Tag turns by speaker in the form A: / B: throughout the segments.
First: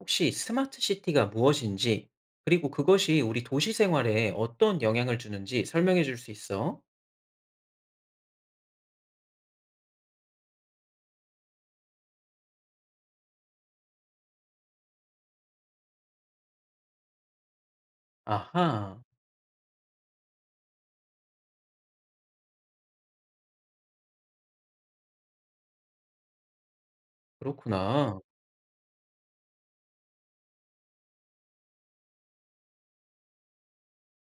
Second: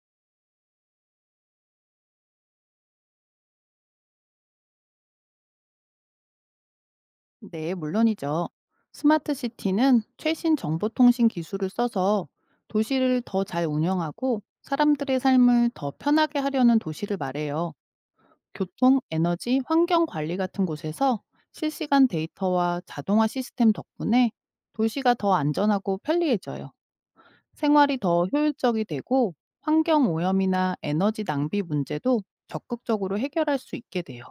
A: 혹시 스마트 시티가 무엇인지, 그리고 그것이 우리 도시 생활에 어떤 영향을 주는지 설명해 줄 수 있어?
B: 네, 물론이죠. 스마트 시티는 최신 정보통신 기술을 써서 도시를 더 잘 운영하고 사람들의 삶을 더 편하게 하려는 도시를 말해요.
A: 아하,
B: 교통, 에너지, 환경 관리 같은 곳에서 실시간 데이터와 자동화 시스템 덕분에 도시가 더 안전하고 편리해져요. 생활이
A: 그렇구나.
B: 더 효율적이 되고 환경 오염이나 에너지 낭비 문제도 적극적으로 해결할 수 있게 돼요.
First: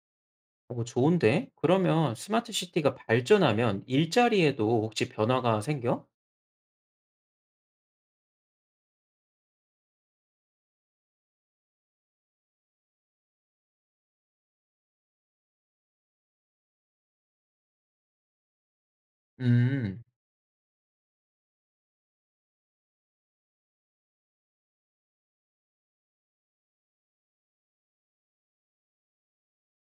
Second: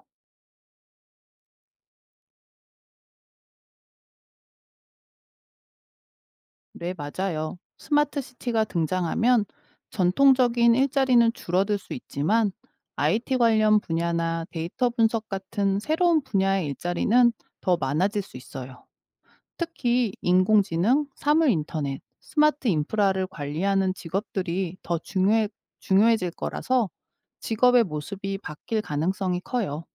A: 어, 좋은데? 그러면 스마트 시티가 발전하면 일자리에도 혹시 변화가 생겨?
B: 네, 맞아요. 스마트 시티가 등장하면 전통적인 일자리는 줄어들 수 있지만 IT 관련 분야나 데이터 분석 같은 새로운 분야의 일자리는 더 많아질 수 있어요.
A: 음,
B: 특히 인공지능, 사물 인터넷, 스마트 인프라를 관리하는 직업들이 중요해질 거라서 직업의 모습이 바뀔 가능성이 커요.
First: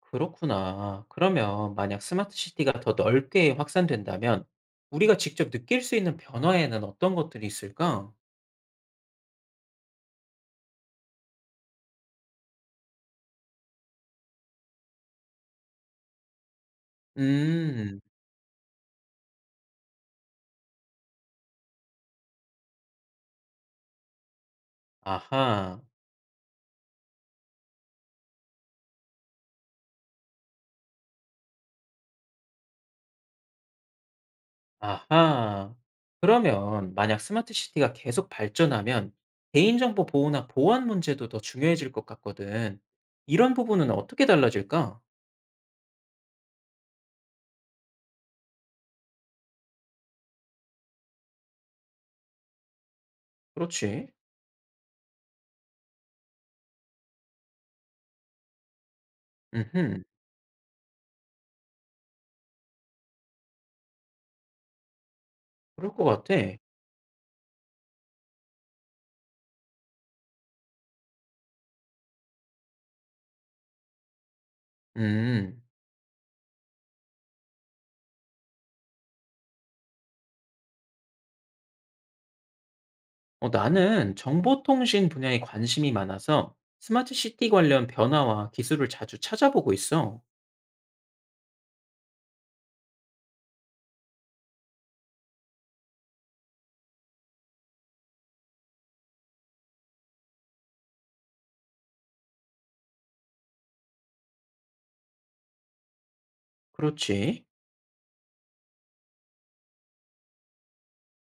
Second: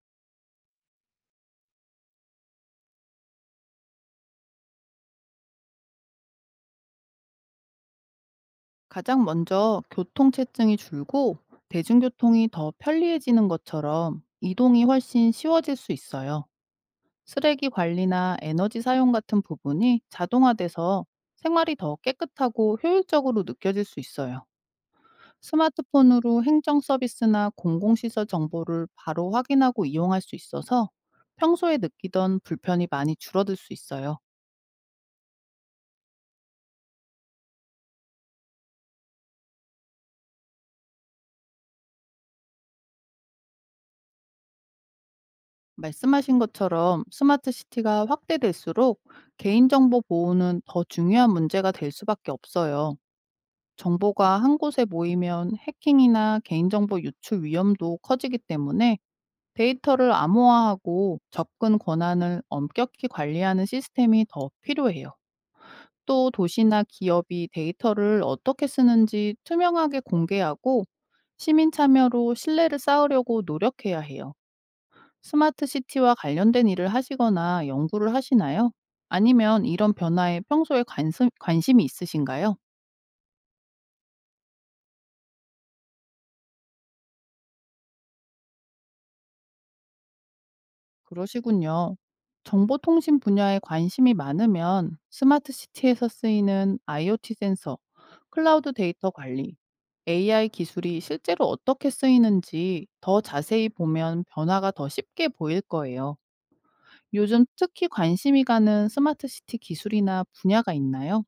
A: 그렇구나. 그러면 만약 스마트 시티가 더 넓게 확산된다면 우리가 직접 느낄 수 있는 변화에는 어떤 것들이 있을까?
B: 가장 먼저 교통체증이 줄고 대중교통이 더 편리해지는 것처럼 이동이 훨씬 쉬워질 수 있어요. 쓰레기
A: 음,
B: 관리나 에너지 사용 같은 부분이 자동화돼서 생활이 더 깨끗하고 효율적으로 느껴질 수 있어요.
A: 아하.
B: 스마트폰으로 행정 서비스나 공공시설 정보를 바로 확인하고 이용할 수 있어서 평소에 느끼던 불편이 많이 줄어들 수 있어요.
A: 아하. 그러면 만약 스마트 시티가 계속 발전하면 개인정보 보호나 보안 문제도 더 중요해질 것 같거든. 이런 부분은 어떻게 달라질까?
B: 말씀하신 것처럼 스마트 시티가 확대될수록 개인정보 보호는 더 중요한 문제가 될 수밖에 없어요.
A: 그렇지.
B: 정보가 한 곳에 모이면 해킹이나 개인정보 유출 위험도 커지기 때문에
A: 음흠.
B: 데이터를 암호화하고 접근 권한을 엄격히 관리하는 시스템이 더 필요해요.
A: 그럴 것
B: 또
A: 같아.
B: 도시나 기업이 데이터를 어떻게 쓰는지 투명하게 공개하고 시민 참여로 신뢰를 쌓으려고 노력해야 해요.
A: 음.
B: 스마트 시티와 관련된 일을 하시거나 연구를 하시나요? 아니면 이런 변화에 평소에 관심이 있으신가요?
A: 어, 나는 정보통신 분야에 관심이 많아서 스마트 시티 관련 변화와 기술을 자주 찾아보고 있어.
B: 그러시군요. 정보통신 분야에 관심이 많으면 스마트 시티에서 쓰이는 IoT 센서, 클라우드 데이터 관리, AI 기술이 실제로 어떻게 쓰이는지 더 자세히 보면 변화가 더 쉽게 보일 거예요. 요즘
A: 그렇지.
B: 특히 관심이 가는 스마트 시티 기술이나 분야가 있나요?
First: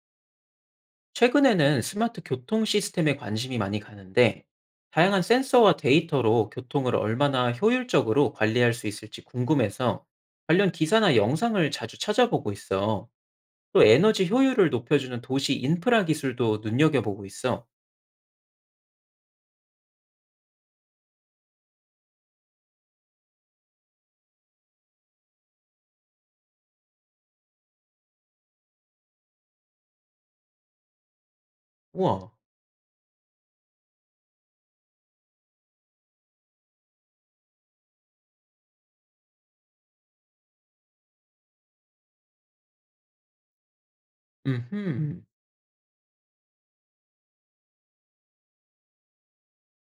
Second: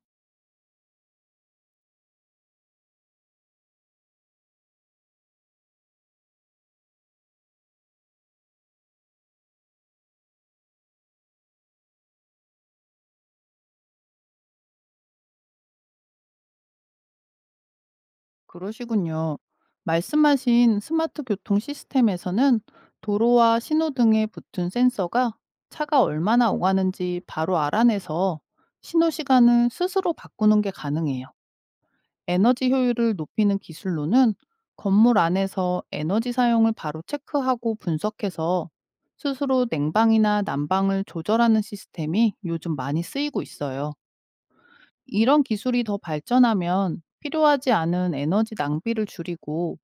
A: 최근에는 스마트 교통 시스템에 관심이 많이 가는데, 다양한 센서와 데이터로 교통을 얼마나 효율적으로 관리할 수 있을지 궁금해서 관련 기사나 영상을 자주 찾아보고 있어. 또 에너지 효율을 높여주는 도시 인프라 기술도 눈여겨보고 있어.
B: 그러시군요. 말씀하신 스마트 교통 시스템에서는 도로와 신호등에 붙은 센서가 차가 얼마나 오가는지 바로 알아내서 신호 시간을 스스로 바꾸는 게 가능해요.
A: 우와,
B: 에너지 효율을 높이는 기술로는 건물 안에서 에너지 사용을 바로 체크하고 분석해서 스스로 냉방이나 난방을 조절하는 시스템이 요즘 많이 쓰이고 있어요.
A: 음,
B: 이런 기술이 더 발전하면 필요하지 않은 에너지 낭비를 줄이고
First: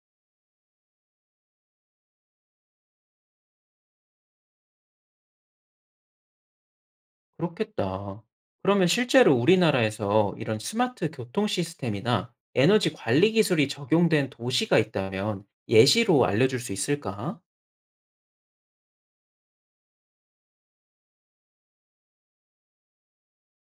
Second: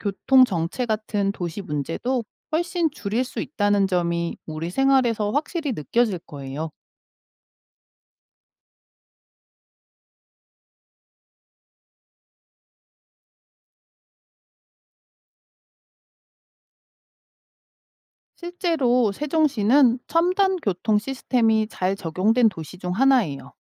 B: 교통 정체 같은 도시 문제도 훨씬 줄일 수 있다는 점이 우리 생활에서 확실히 느껴질 거예요.
A: 그렇겠다. 그러면 실제로 우리나라에서 이런 스마트 교통 시스템이나 에너지 관리 기술이 적용된 도시가 있다면 예시로 알려줄 수 있을까?
B: 실제로 세종시는 첨단 교통 시스템이 잘 적용된 도시 중 하나예요.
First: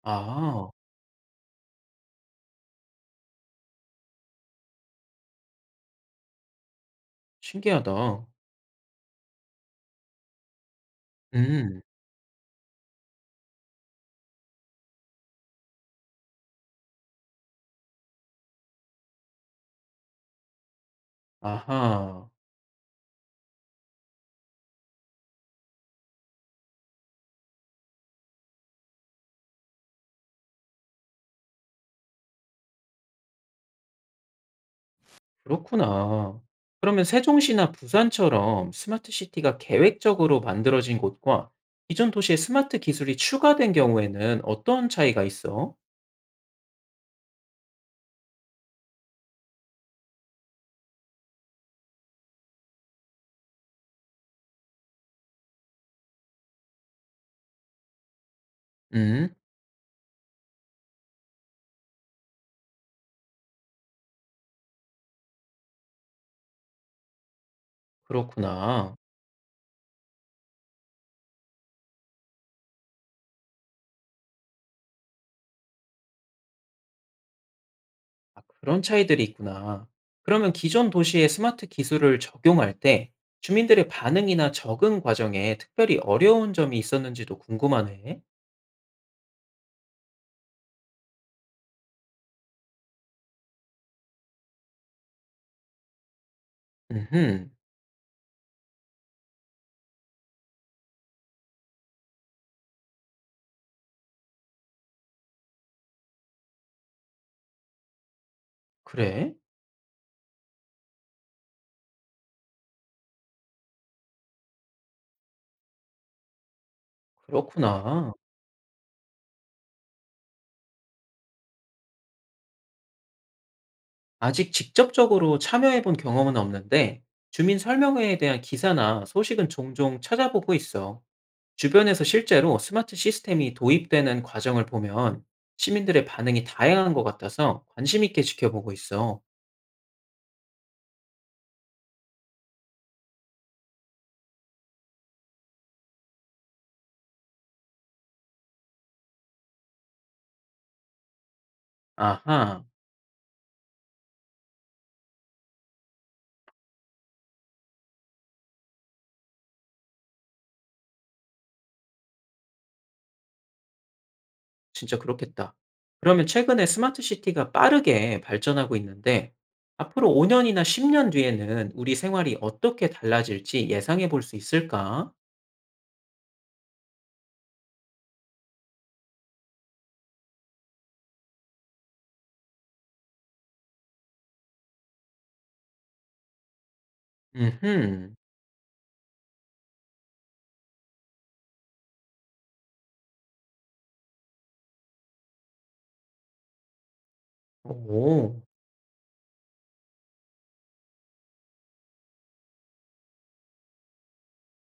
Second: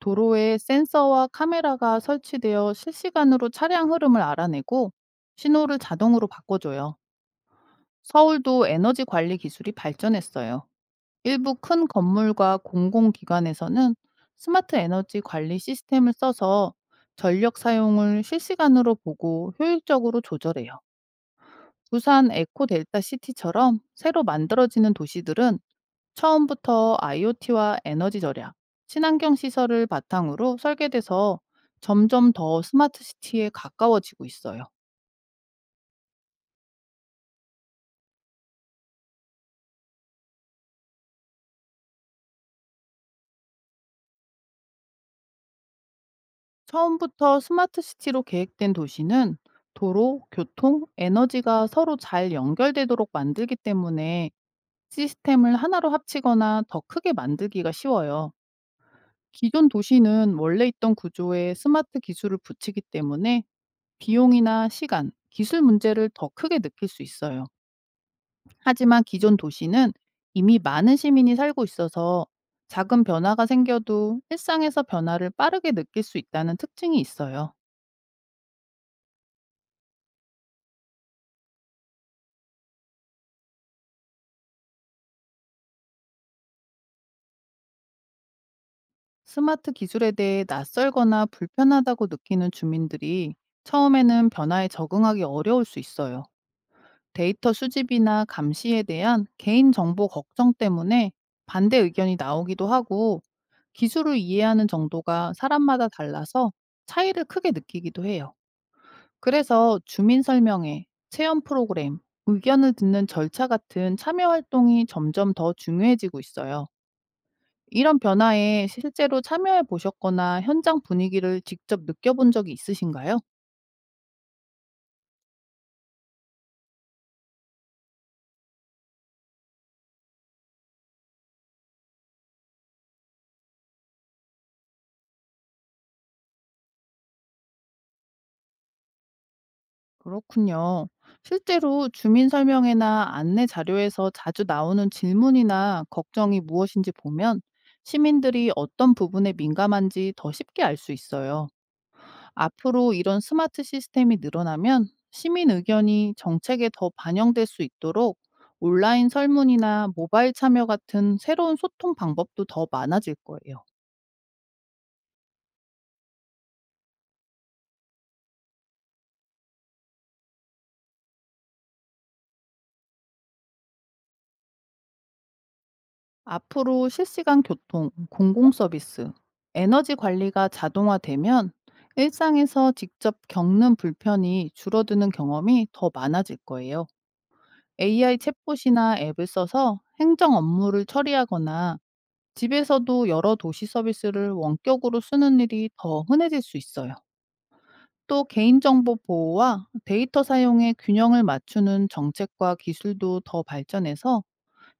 B: 도로에
A: 아.
B: 센서와 카메라가 설치되어 실시간으로 차량 흐름을 알아내고 신호를 자동으로 바꿔줘요.
A: 신기하다.
B: 서울도 에너지 관리 기술이 발전했어요. 일부
A: 음.
B: 큰 건물과 공공기관에서는 스마트 에너지 관리 시스템을 써서 전력 사용을 실시간으로 보고 효율적으로 조절해요.
A: 아하.
B: 부산 에코 델타 시티처럼 새로 만들어지는 도시들은 처음부터 IoT와 에너지 절약, 친환경 시설을 바탕으로 설계돼서 점점 더 스마트 시티에 가까워지고 있어요.
A: 그렇구나. 그러면 세종시나 부산처럼 스마트 시티가 계획적으로 만들어진 곳과 기존 도시에 스마트 기술이 추가된 경우에는 어떤 차이가 있어?
B: 처음부터 스마트 시티로 계획된 도시는 도로, 교통, 에너지가 서로 잘 연결되도록 만들기 때문에 시스템을 하나로 합치거나 더 크게 만들기가 쉬워요.
A: 음.
B: 기존 도시는 원래 있던 구조에 스마트 기술을 붙이기 때문에 비용이나 시간, 기술 문제를 더 크게 느낄 수 있어요.
A: 그렇구나.
B: 하지만 기존 도시는 이미 많은 시민이 살고 있어서 작은 변화가 생겨도 일상에서 변화를 빠르게 느낄 수 있다는 특징이 있어요.
A: 아 그런 차이들이 있구나. 그러면 기존 도시에 스마트 기술을 적용할 때 주민들의 반응이나 적응 과정에 특별히 어려운 점이 있었는지도 궁금하네.
B: 스마트 기술에 대해 낯설거나 불편하다고 느끼는 주민들이 처음에는 변화에 적응하기 어려울 수 있어요.
A: 음흠.
B: 데이터 수집이나 감시에 대한 개인정보 걱정 때문에 반대 의견이 나오기도 하고 기술을 이해하는 정도가 사람마다 달라서 차이를 크게 느끼기도 해요.
A: 그래?
B: 그래서 주민 설명회, 체험 프로그램, 의견을 듣는 절차 같은 참여 활동이 점점 더 중요해지고 있어요. 이런
A: 그렇구나.
B: 변화에 실제로 참여해 보셨거나 현장 분위기를 직접 느껴본 적이 있으신가요?
A: 아직 직접적으로 참여해 본 경험은 없는데 주민 설명회에 대한 기사나 소식은 종종 찾아보고 있어. 주변에서 실제로 스마트 시스템이 도입되는 과정을 보면 시민들의 반응이 다양한 것 같아서 관심 있게 지켜보고 있어.
B: 그렇군요. 실제로 주민 설명회나 안내 자료에서 자주 나오는 질문이나 걱정이 무엇인지 보면 시민들이 어떤 부분에 민감한지 더 쉽게 알 수 있어요.
A: 아하,
B: 앞으로 이런 스마트 시스템이 늘어나면 시민 의견이 정책에 더 반영될 수 있도록 온라인 설문이나 모바일 참여 같은 새로운 소통 방법도 더 많아질 거예요.
A: 진짜 그렇겠다. 그러면 최근에 스마트 시티가 빠르게 발전하고 있는데 앞으로 5년이나 10년 뒤에는 우리 생활이 어떻게 달라질지 예상해 볼 수 있을까?
B: 앞으로 실시간 교통, 공공 서비스, 에너지 관리가 자동화되면 일상에서 직접 겪는 불편이 줄어드는 경험이 더 많아질 거예요.
A: 음흠.
B: AI 챗봇이나 앱을 써서 행정 업무를 처리하거나 집에서도 여러 도시 서비스를 원격으로 쓰는 일이 더 흔해질 수 있어요. 또
A: 오.
B: 개인정보 보호와 데이터 사용의 균형을 맞추는 정책과 기술도 더 발전해서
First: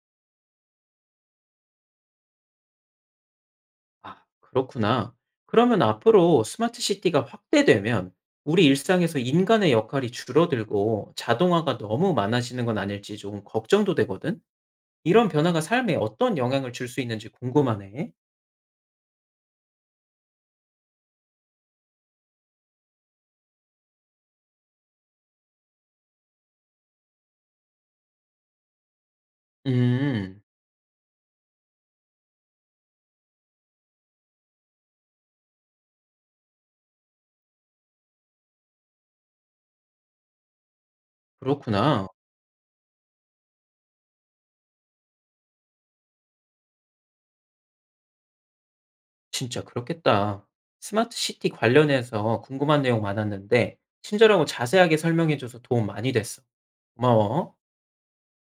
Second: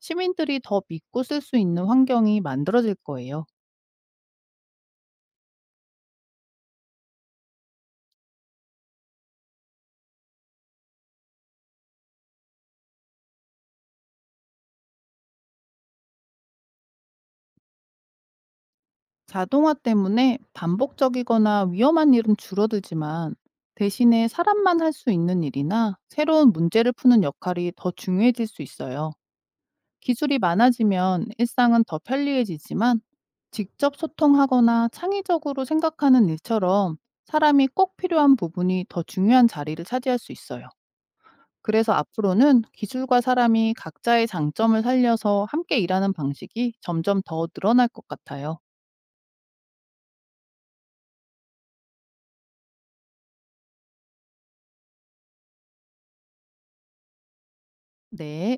B: 시민들이 더 믿고 쓸 수 있는 환경이 만들어질 거예요.
A: 아, 그렇구나. 그러면 앞으로 스마트 시티가 확대되면 우리 일상에서 인간의 역할이 줄어들고 자동화가 너무 많아지는 건 아닐지 조금 걱정도 되거든? 이런 변화가 삶에 어떤 영향을 줄 수 있는지 궁금하네.
B: 자동화 때문에 반복적이거나 위험한 일은 줄어들지만 대신에 사람만 할 수 있는 일이나 새로운 문제를 푸는 역할이 더 중요해질 수 있어요. 기술이
A: 음,
B: 많아지면 일상은 더 편리해지지만 직접 소통하거나 창의적으로 생각하는 일처럼 사람이 꼭 필요한 부분이 더 중요한 자리를 차지할 수 있어요. 그래서
A: 그렇구나.
B: 앞으로는 기술과 사람이 각자의 장점을 살려서 함께 일하는 방식이 점점 더 늘어날 것 같아요.
A: 진짜 그렇겠다. 스마트 시티 관련해서 궁금한 내용 많았는데, 친절하고 자세하게 설명해줘서 도움 많이 됐어. 고마워.
B: 네.